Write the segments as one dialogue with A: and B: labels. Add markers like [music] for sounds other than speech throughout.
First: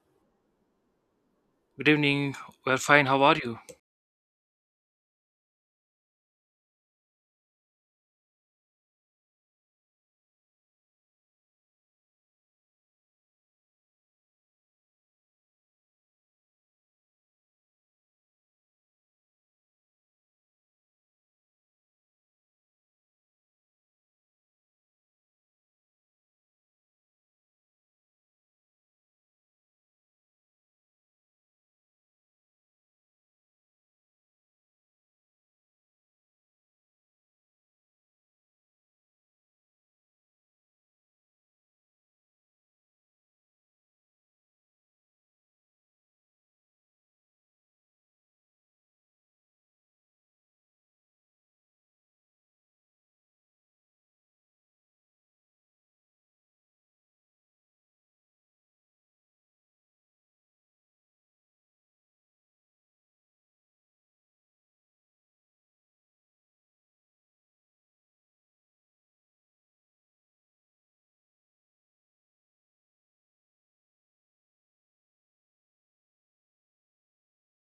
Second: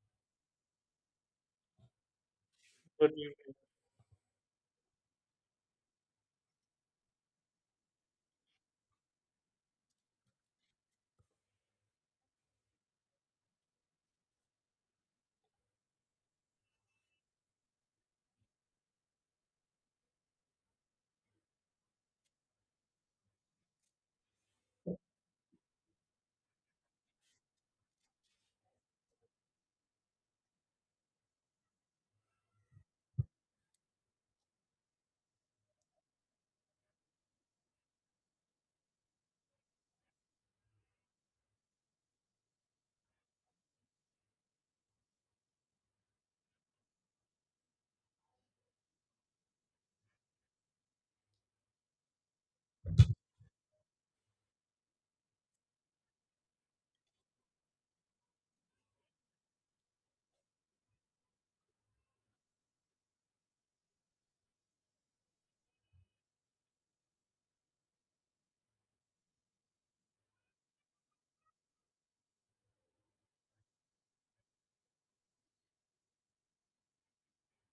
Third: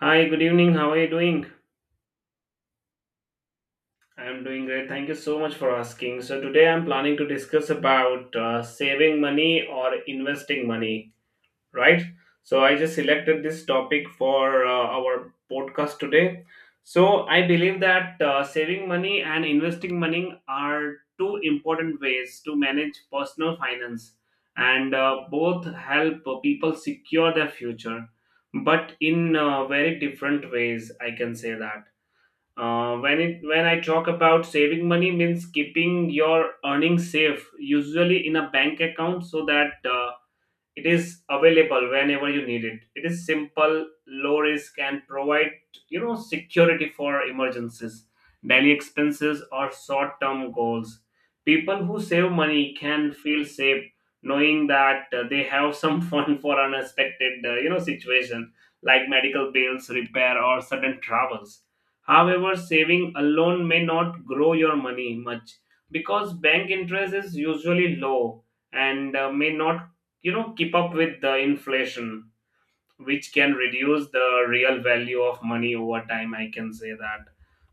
A: Hi, good evening. How are you doing?
B: Good evening. We're fine. How are
C: Totally.
B: you?
A: I'm doing great. Thank you so much for asking. So today I'm planning to discuss about saving money or investing money, right? So I just selected this topic for our podcast today. So I believe that saving money and investing money are two important ways to manage personal finance, and both help people secure their future, but in very different ways, I can say that. When I talk about saving money means keeping your earnings safe, usually in a bank account, so that it is available whenever you need it. It is simple, low risk, and provide, you know, security for emergencies, daily expenses, or short-term goals. People who save money can feel safe knowing that they have some [laughs] fund for unexpected you know, situation like medical bills, repair, or sudden travels. However, saving alone may not grow your money much because bank interest is usually low and may not, you know, keep up with the inflation, which can reduce the real value of money over time, I can say that.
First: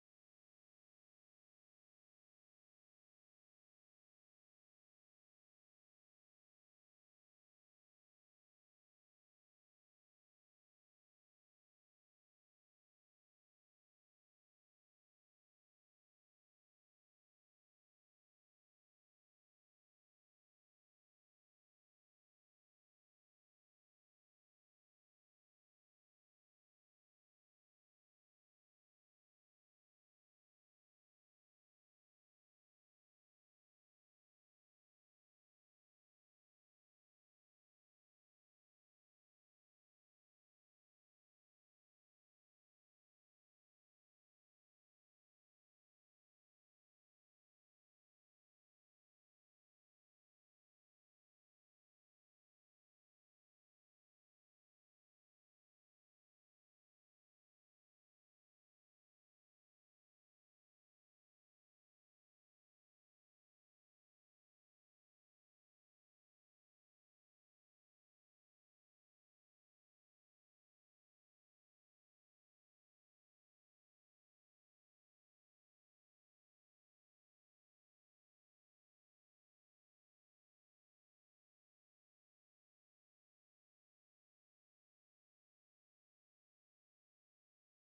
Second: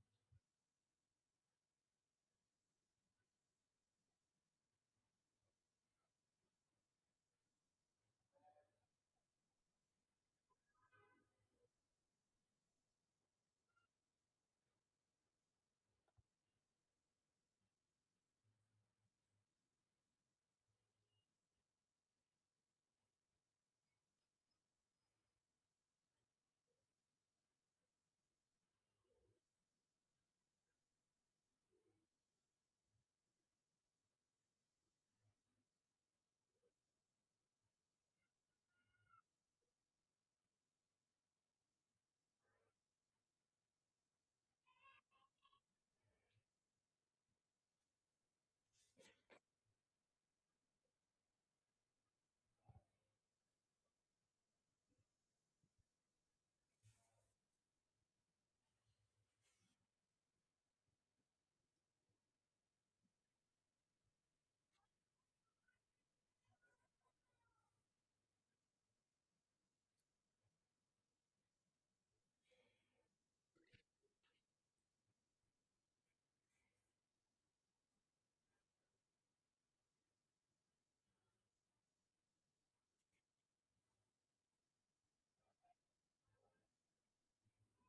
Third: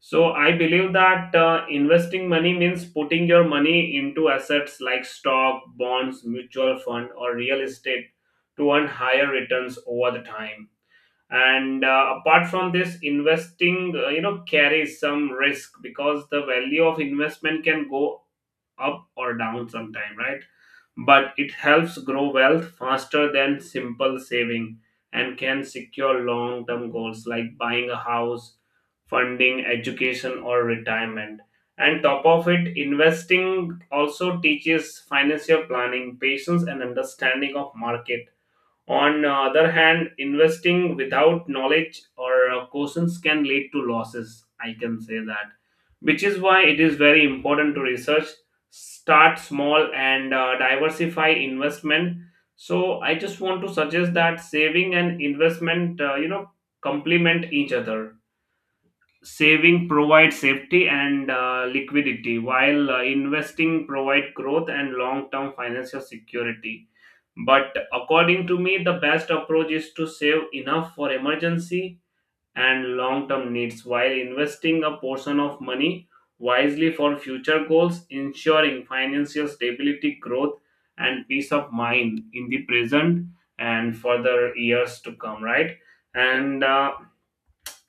A: So I believe that investing money means putting your money into assets like stock, bonds, mutual fund, or real estate to earn higher returns over the time. And apart from this, investing, you know, carries some risk because the value of investment can go up or down sometime, right? But it helps grow wealth faster than simple saving and can secure long term goals like buying a house, funding education, or retirement. And top of it, investing also teaches financial planning, patience, and understanding of market. On the other hand, investing without knowledge or cautions can lead to losses, I can say that, which is why it is very important to research, start small, and diversify investment. So I just want to suggest that saving and investment, you know, complement each other. Saving provides safety and liquidity, while investing provide growth and long-term financial security. But according to me, the best approach is to save enough for emergency and long term needs while investing a portion of money wisely for future goals, ensuring financial stability, growth, and peace of mind in the present and for the years to come, right? And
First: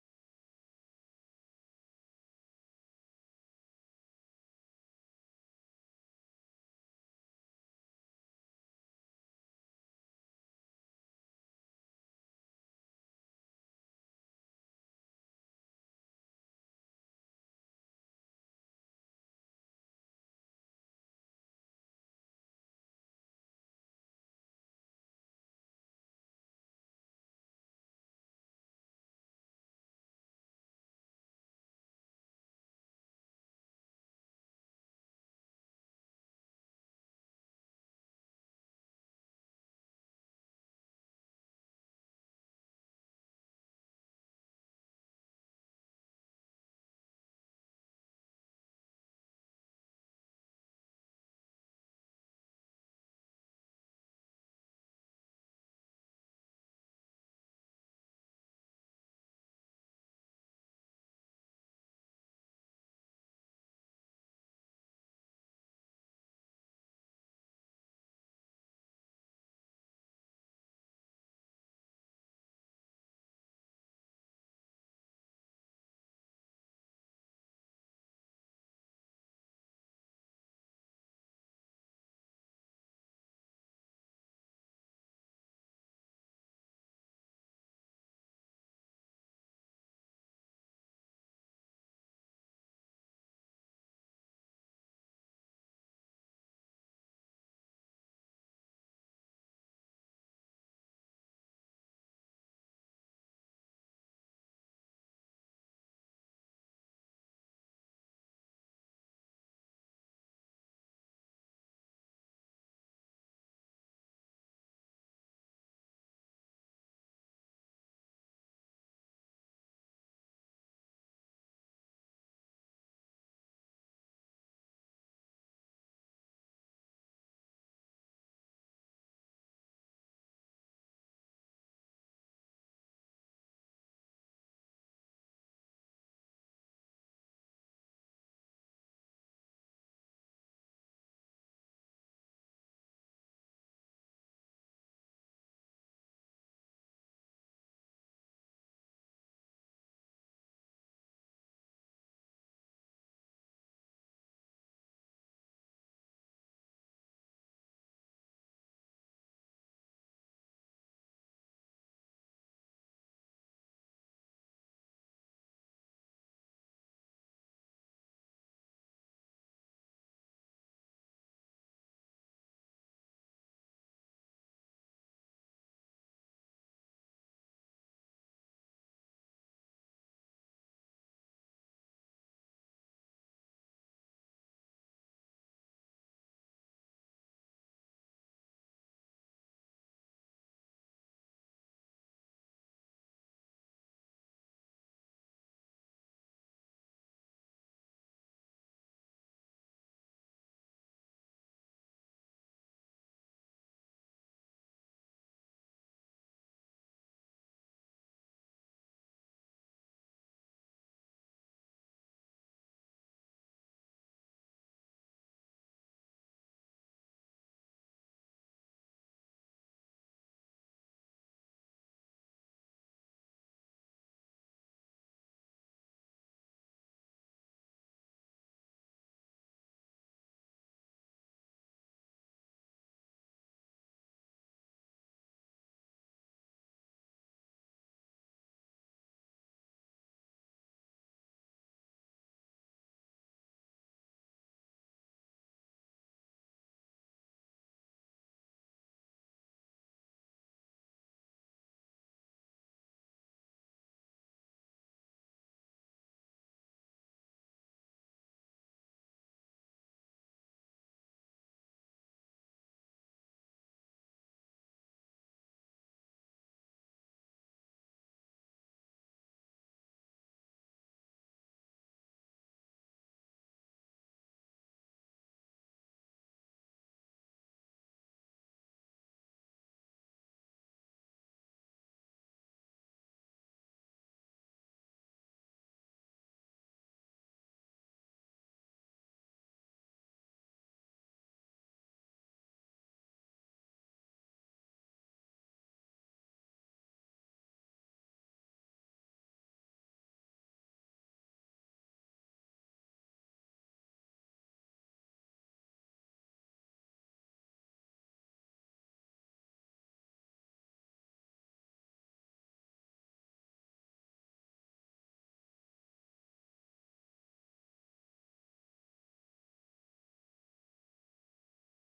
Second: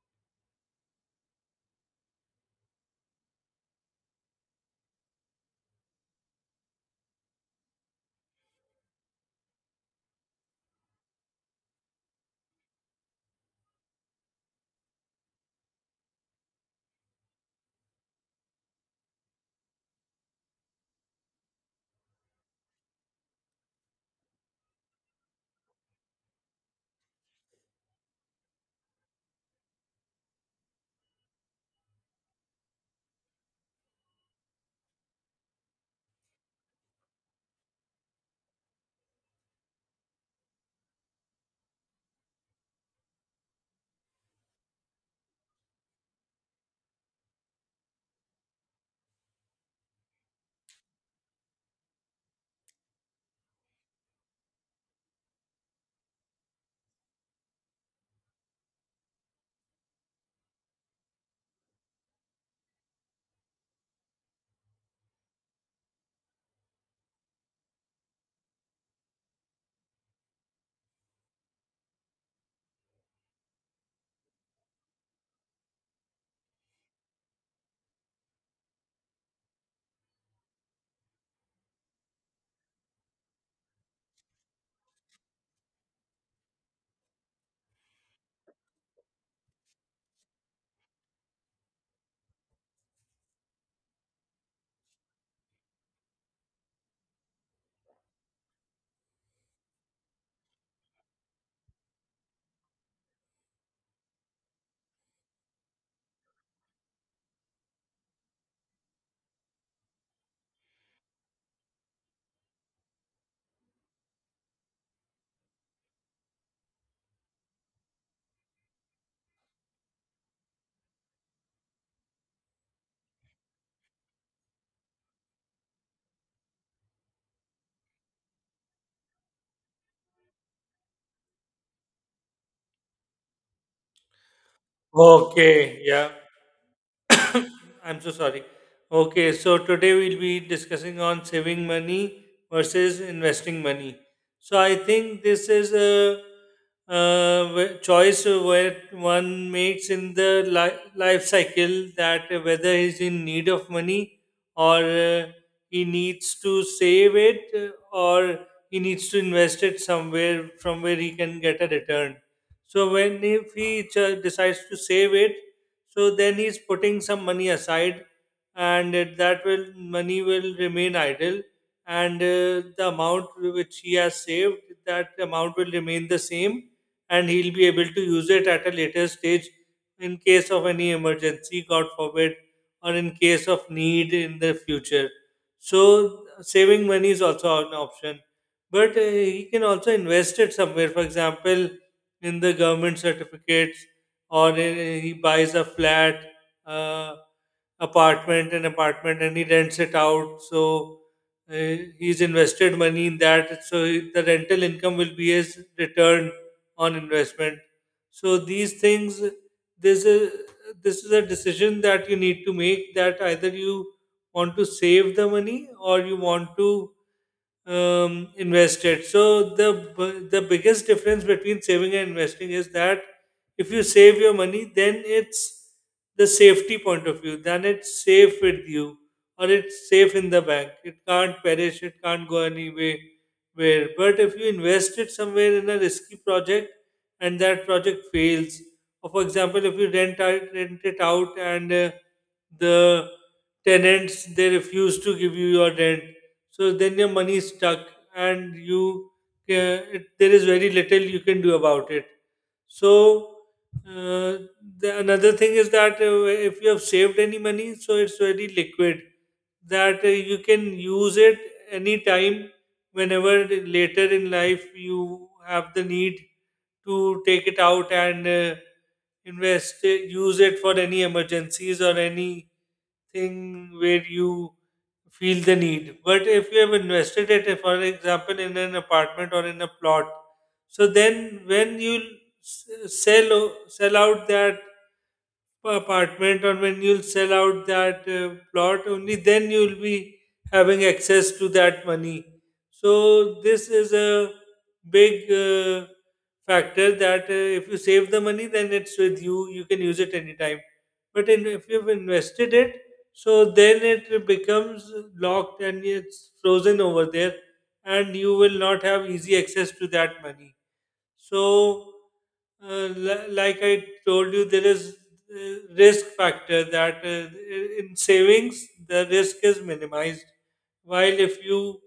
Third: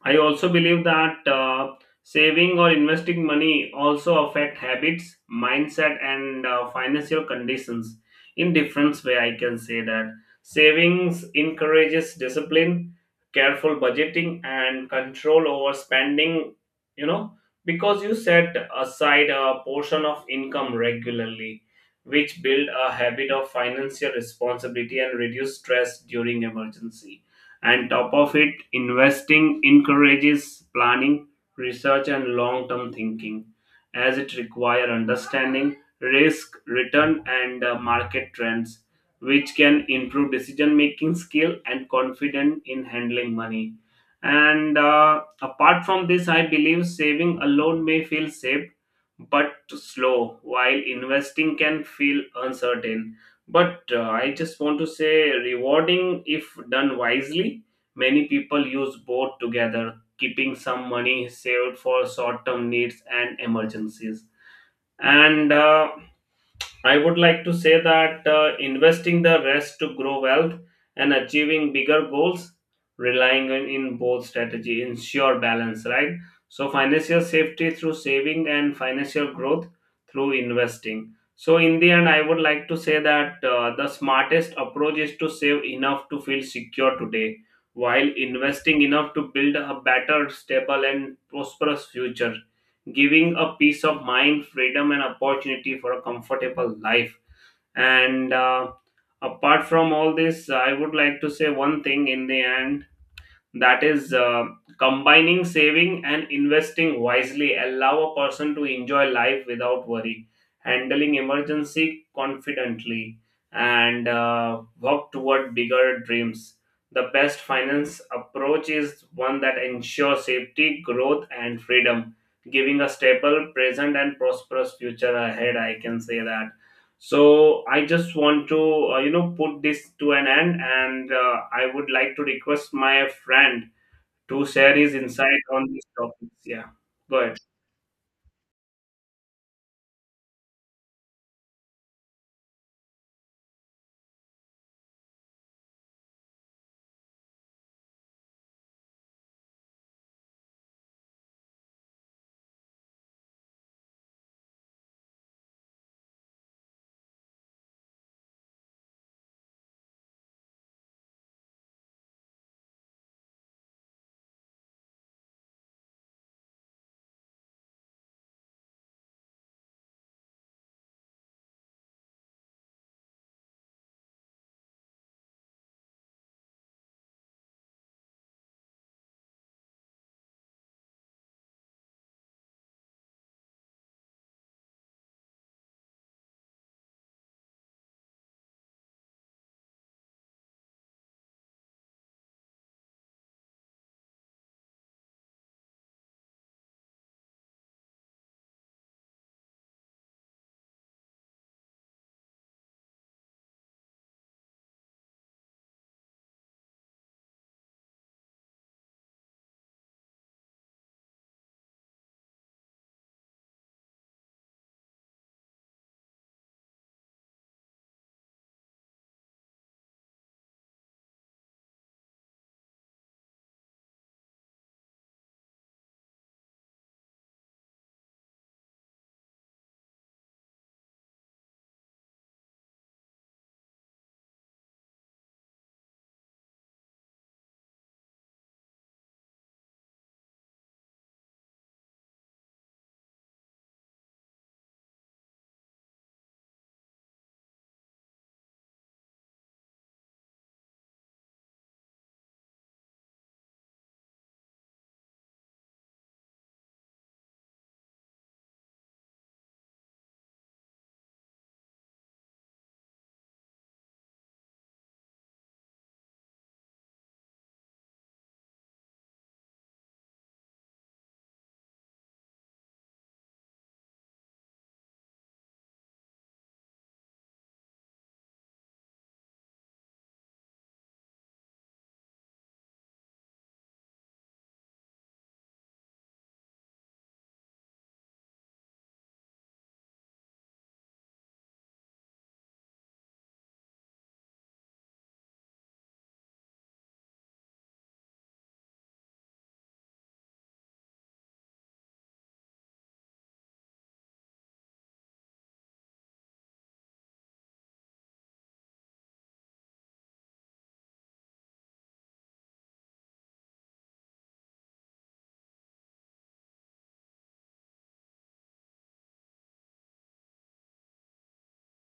A: I also believe that saving or investing money also affect habits, mindset, and financial conditions in different way, I can say that. Savings encourages discipline, careful budgeting, and control over spending. You know, because you set aside a portion of income regularly, which build a habit of financial responsibility and reduce stress during emergency. And top of it, investing encourages planning, research, and long term thinking, as it require understanding risk, return, and market trends, which can improve decision making skill and confidence in handling money. And apart from this, I believe saving alone may feel safe but slow, while investing can feel uncertain but I just want to say rewarding if done wisely. Many people use both together, keeping some money saved for short term needs and emergencies. And I would like to say that investing the rest to grow wealth and achieving bigger goals, relying on in both strategy, ensure balance, right? So financial safety through saving and financial growth through investing. So in the end, I would like to say that the smartest approach is to save enough to feel secure today, while investing enough to build a better, stable, and prosperous future, giving a peace of mind, freedom, and opportunity for a comfortable life. And apart from all this, I would like to say one thing in the end, that is combining saving and investing wisely allow a person to enjoy life without worry, handling emergency confidently, and work toward bigger dreams. The best finance approach is one that ensures safety, growth, and freedom, giving a stable present and prosperous future ahead, I can say that. So I just want to, you know, put this to an end, and I would like to request my friend to share his insight on
C: Okay,
A: these
C: yeah.
A: topics. Yeah, go ahead.
C: I'm so sorry. Okay, so today we'll be discussing on saving money versus investing money. So I think this is a, choice where one makes in the life cycle, that whether he's in need of money or he needs to save it, or he needs to invest it somewhere from where he can get a return. So when if he decides to save it, so then he's putting some money aside, and it- that will money will remain idle, and the amount which he has saved, that amount will remain the same, and he'll be able to use it at a later stage in case of any emergency, god forbid, or in case of need in the future. So saving money is also an option, but he can also invest it somewhere, for example in the government certificates, or he buys a flat, uh, apartment an apartment, and he rents it out. So uh, he's invested money in that, so the rental income will be his return on investment. So these things, this is this is a decision that you need to make, that either you want to save the money or you want to invested. So the the biggest difference between saving and investing is that if you save your money, then it's the safety point of view. Then it's safe with you, or it's safe in the bank. It can't perish. It can't go anywhere. Where, but if you invest it somewhere in a risky project, and that project fails, or for example, if you rent it out, and the tenants they refuse to give you your rent, so then your money is stuck, and there is very little you can do about it. So uh, the, another thing is that if you have saved any money, so it's very liquid, that you can use it anytime, whenever later in life you have the need to take it out, and invest it, use it for any emergencies or anything where you feel the need. But if you have invested it, if, for example, in an apartment or in a plot, so then when you sell out that apartment, or when you'll sell out that plot, only then you'll be having access to that money. So, this is a big factor, that if you save the money, then it's with you, you can use it anytime. But in, if you've invested it, so then it becomes locked and it's frozen over there, and you will not have easy access to that money. So, like I told you, there is risk factor, that in savings the risk is minimized, while if you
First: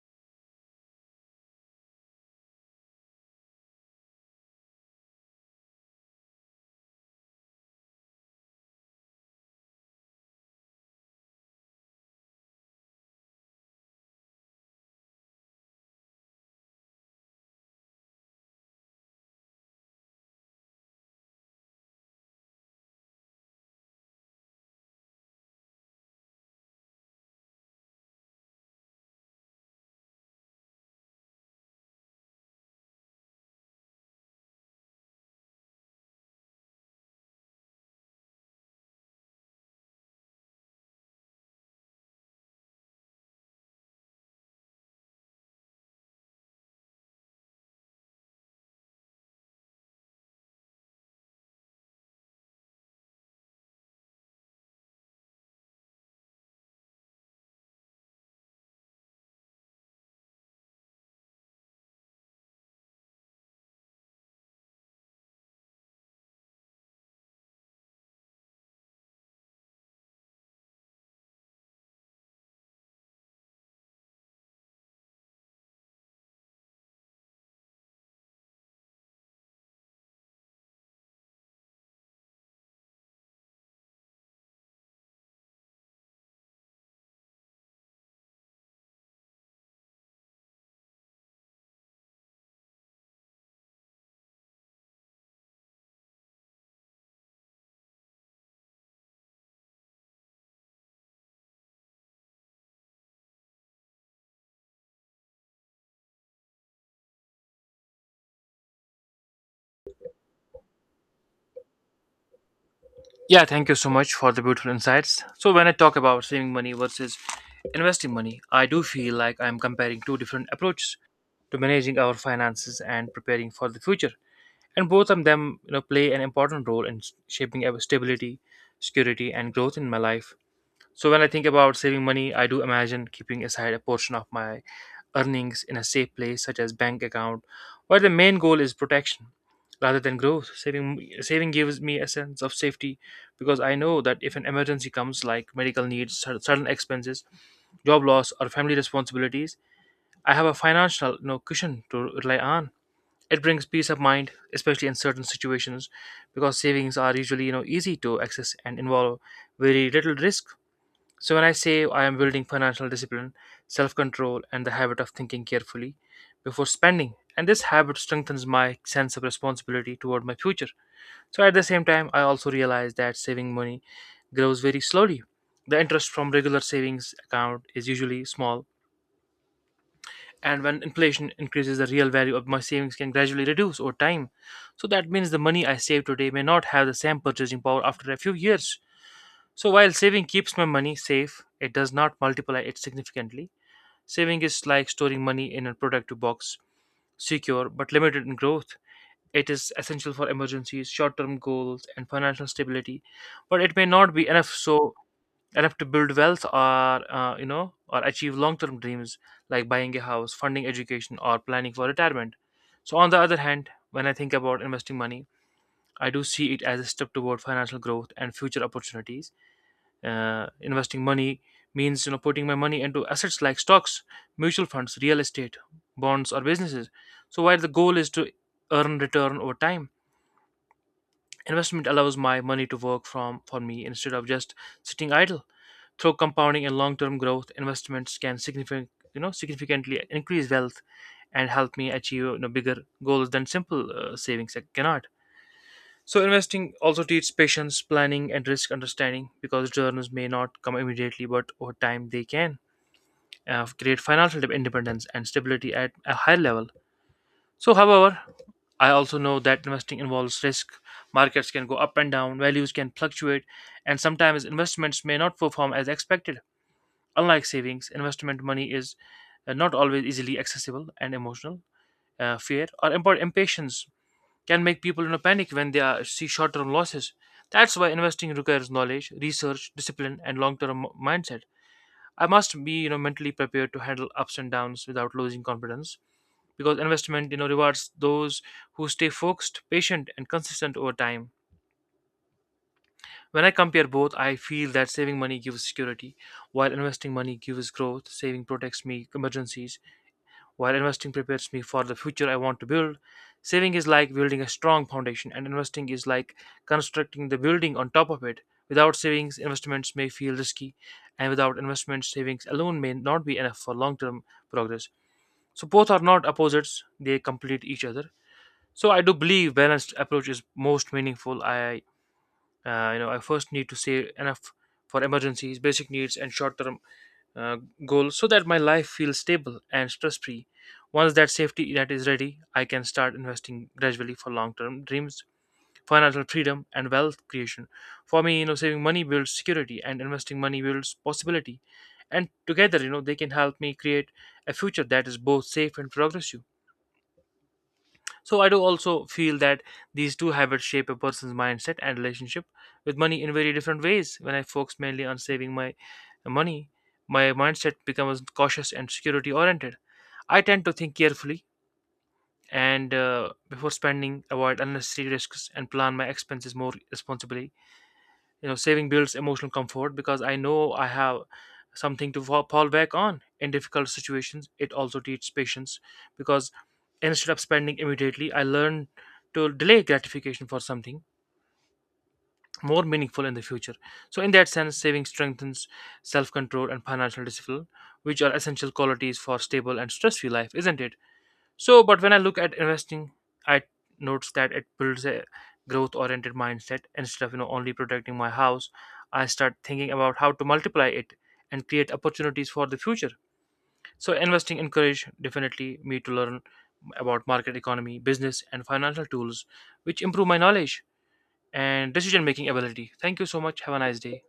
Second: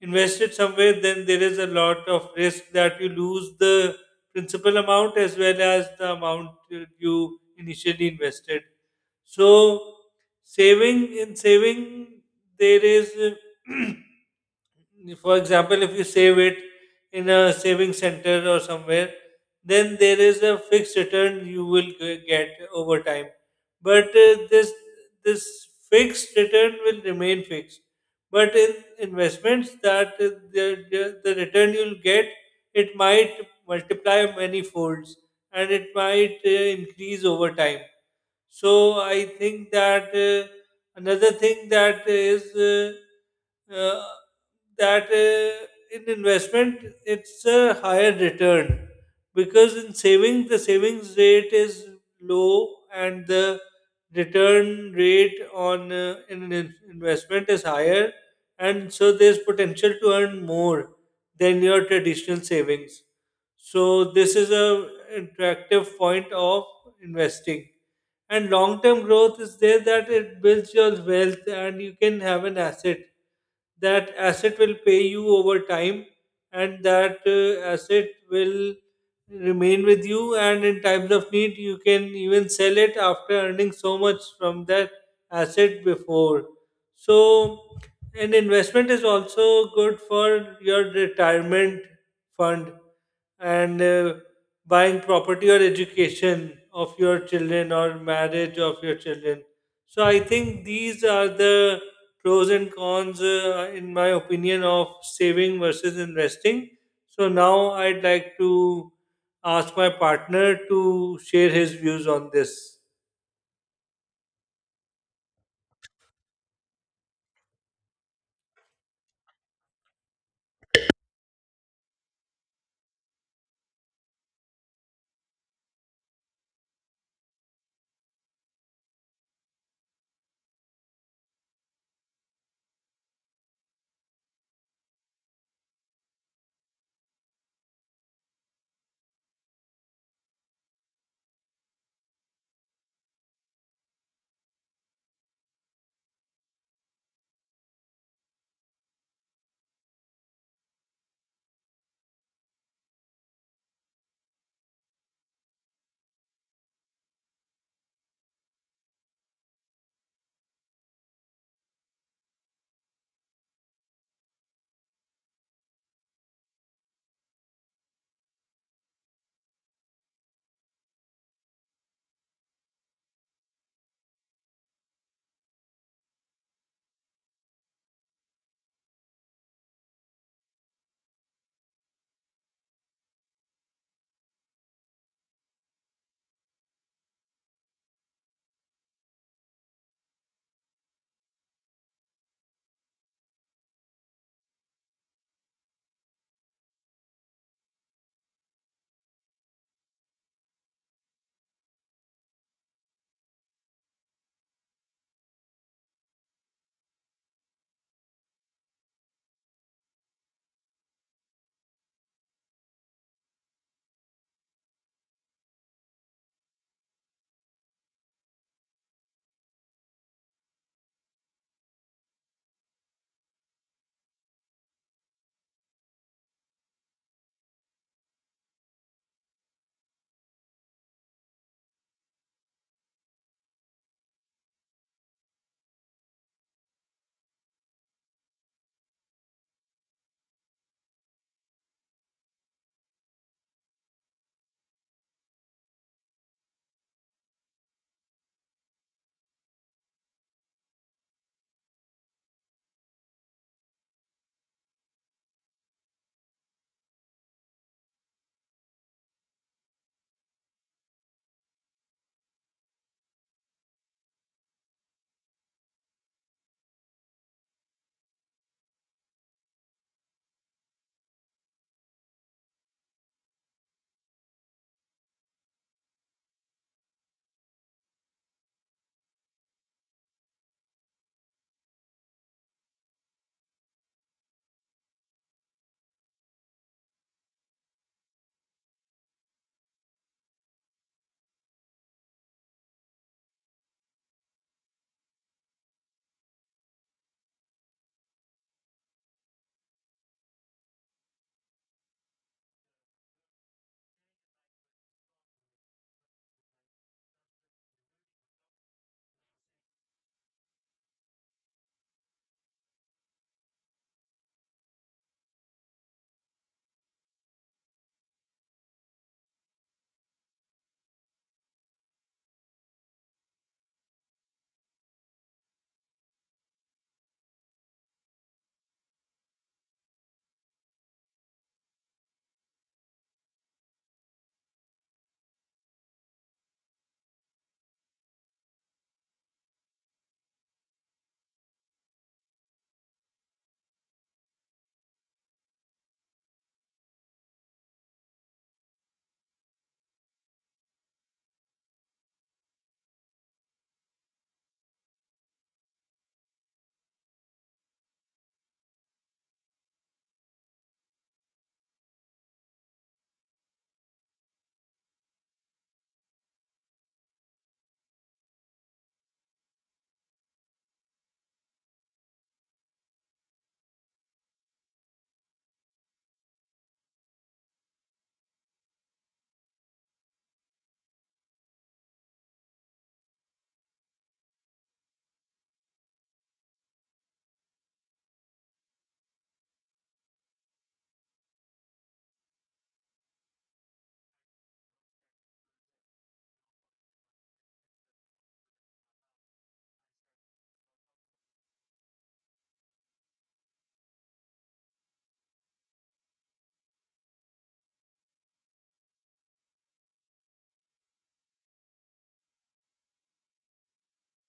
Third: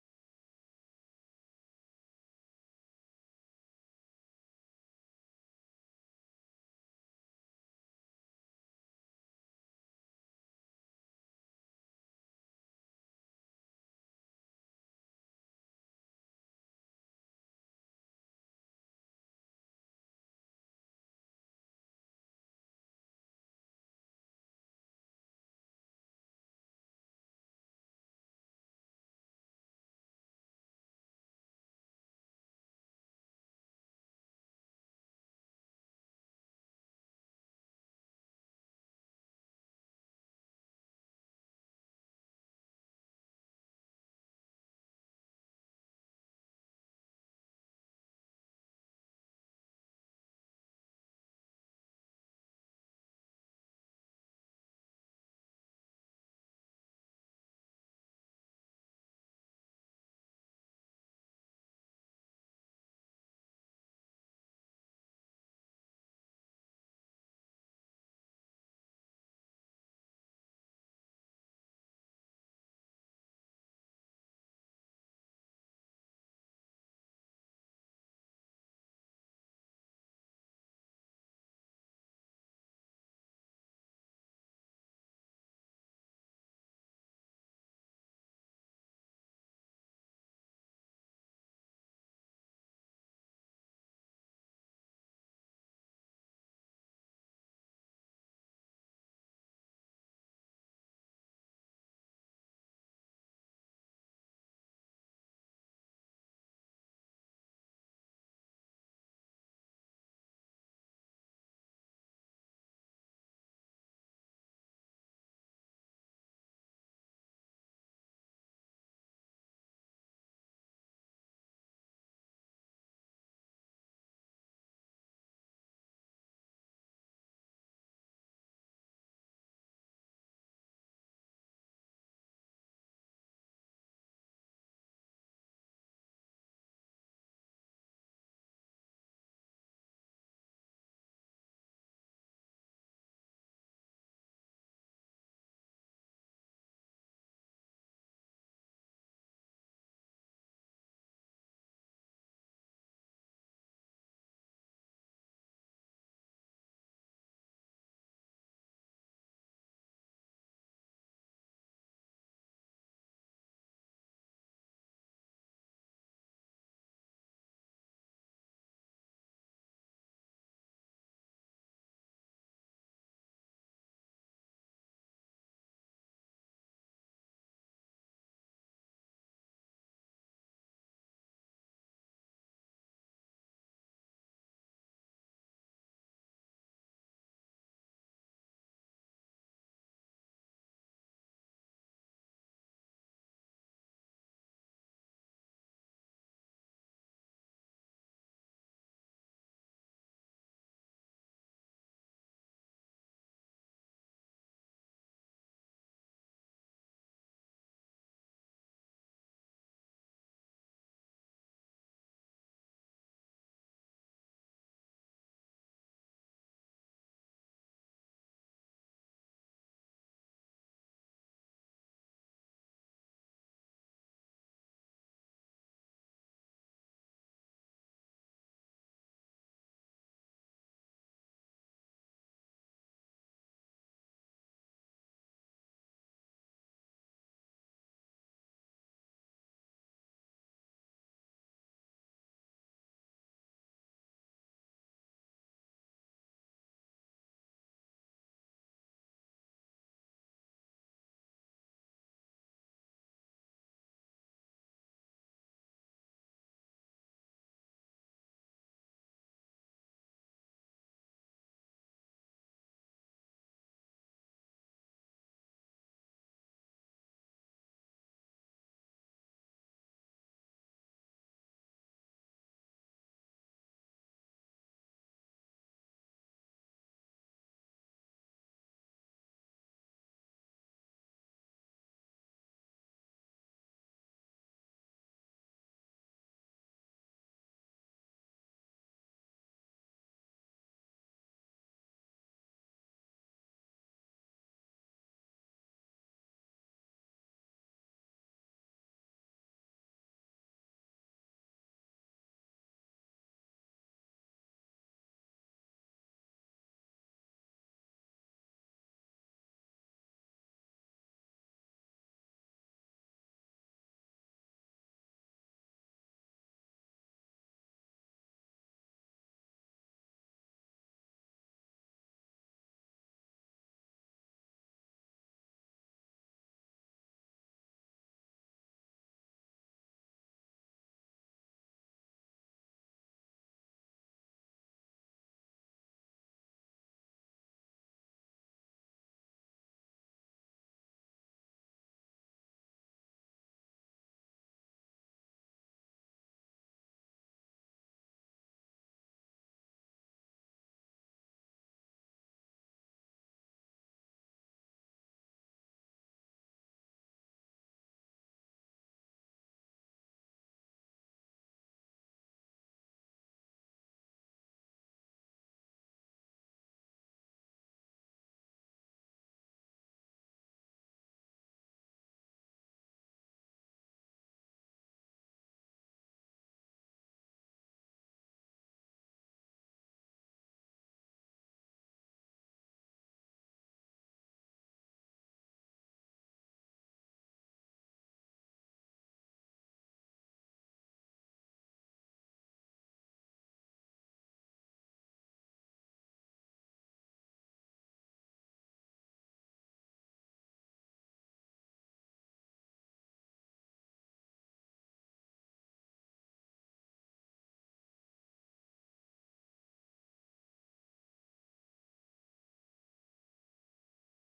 C: invest it somewhere, then there is a lot of risk that you lose the principal amount, as well as the amount you initially invested. So, saving in saving there is. [clears throat] For example, if you save it in a saving center or somewhere, then there is a fixed return you will get over time. But this this fixed return will remain fixed. But in investments, that the return you'll get, it might multiply many folds, and it might increase over time. So I think that. Another thing that is uh, that in investment it's a higher return, because in saving the savings rate is low, and the return rate on investment is higher, and so there's potential to earn more than your traditional savings. So this is a attractive point of investing, and long term growth is there, that it builds your wealth and you can have an asset. That asset will pay you over time, and that asset will remain with you, and in times of need you can even sell it after earning so much from that asset before. So an investment is also good for your retirement fund, and buying property or education of your children or marriage of your children. So I think these are the pros and cons, in my opinion, of saving versus investing. So now I'd like to ask my partner to share his views on this.
B: Yeah, thank you so much for the beautiful insights. So, when I talk about saving money versus investing money, I do feel like I'm comparing two different approaches to managing our finances and preparing for the future. And both of them, play an important role in shaping our stability, security, and growth in my life. So when I think about saving money, I do imagine keeping aside a portion of my earnings in a safe place, such as bank account, where the main goal is protection rather than growth. Saving gives me a sense of safety because I know that if an emergency comes, like medical needs, certain expenses, job loss, or family responsibilities, I have a financial, cushion to rely on. It brings peace of mind, especially in certain situations, because savings are usually, easy to access and involve very little risk. So, when I say I am building financial discipline, self control, and the habit of thinking carefully before spending, and this habit strengthens my sense of responsibility toward my future. So, at the same time, I also realize that saving money grows very slowly. The interest from regular savings account is usually small, and when inflation increases, the real value of my savings can gradually reduce over time. So, that means the money I save today may not have the same purchasing power after a few years. So while saving keeps my money safe, it does not multiply it significantly. Saving is like storing money in a productive box, secure but limited in growth. It is essential for emergencies, short-term goals, and financial stability, but it may not be enough so enough to build wealth or or achieve long-term dreams like buying a house, funding education, or planning for retirement. So on the other hand, when I think about investing money, I do see it as a step toward financial growth and future opportunities. Investing money means, putting my money into assets like stocks, mutual funds, real estate, bonds, or businesses. So while the goal is to earn return over time, investment allows my money to work from for me instead of just sitting idle. Through compounding and long-term growth, investments can significantly increase wealth and help me achieve, bigger goals than simple savings cannot. So investing also teaches patience, planning, and risk understanding, because returns may not come immediately, but over time they can create financial independence and stability at a higher level. So, however, I also know that investing involves risk. Markets can go up and down, values can fluctuate, and sometimes investments may not perform as expected. Unlike savings, investment money is not always easily accessible and emotional. Fear or impatience can make people in a panic when they are, see short-term losses. That's why investing requires knowledge, research, discipline, and long-term mindset. I must be, mentally prepared to handle ups and downs without losing confidence, because investment, rewards those who stay focused, patient, and consistent over time. When I compare both, I feel that saving money gives security, while investing money gives growth. Saving protects me emergencies, while investing prepares me for the future I want to build. Saving is like building a strong foundation, and investing is like constructing the building on top of it. Without savings, investments may feel risky, and without investments, savings alone may not be enough for long term progress. So, both are not opposites, they complete each other. So, I do believe balanced approach is most meaningful. I first need to save enough for emergencies, basic needs, and short term uh, goal, so that my life feels stable and stress free. Once that safety net is ready, I can start investing gradually for long term dreams, financial freedom, and wealth creation. For me, saving money builds security and investing money builds possibility. And together, they can help me create a future that is both safe and progressive. So I do also feel that these two habits shape a person's mindset and relationship with money in very different ways. When I focus mainly on saving my money, my mindset becomes cautious and security oriented. I tend to think carefully and before spending, avoid unnecessary risks, and plan my expenses more responsibly. You know, saving builds emotional comfort because I know I have something to fall back on in difficult situations. It also teaches patience, because instead of spending immediately I learn to delay gratification for something more meaningful in the future. So in that sense saving strengthens self-control and financial discipline, which are essential qualities for stable and stress-free life, isn't it? So, but when I look at investing, I notice that it builds a growth-oriented mindset. Instead of, only protecting my house, I start thinking about how to multiply it and create opportunities for the future. So, investing encouraged definitely me to learn about market economy, business, and financial tools, which improve my knowledge and decision-making ability. Thank you so much. Have a nice day.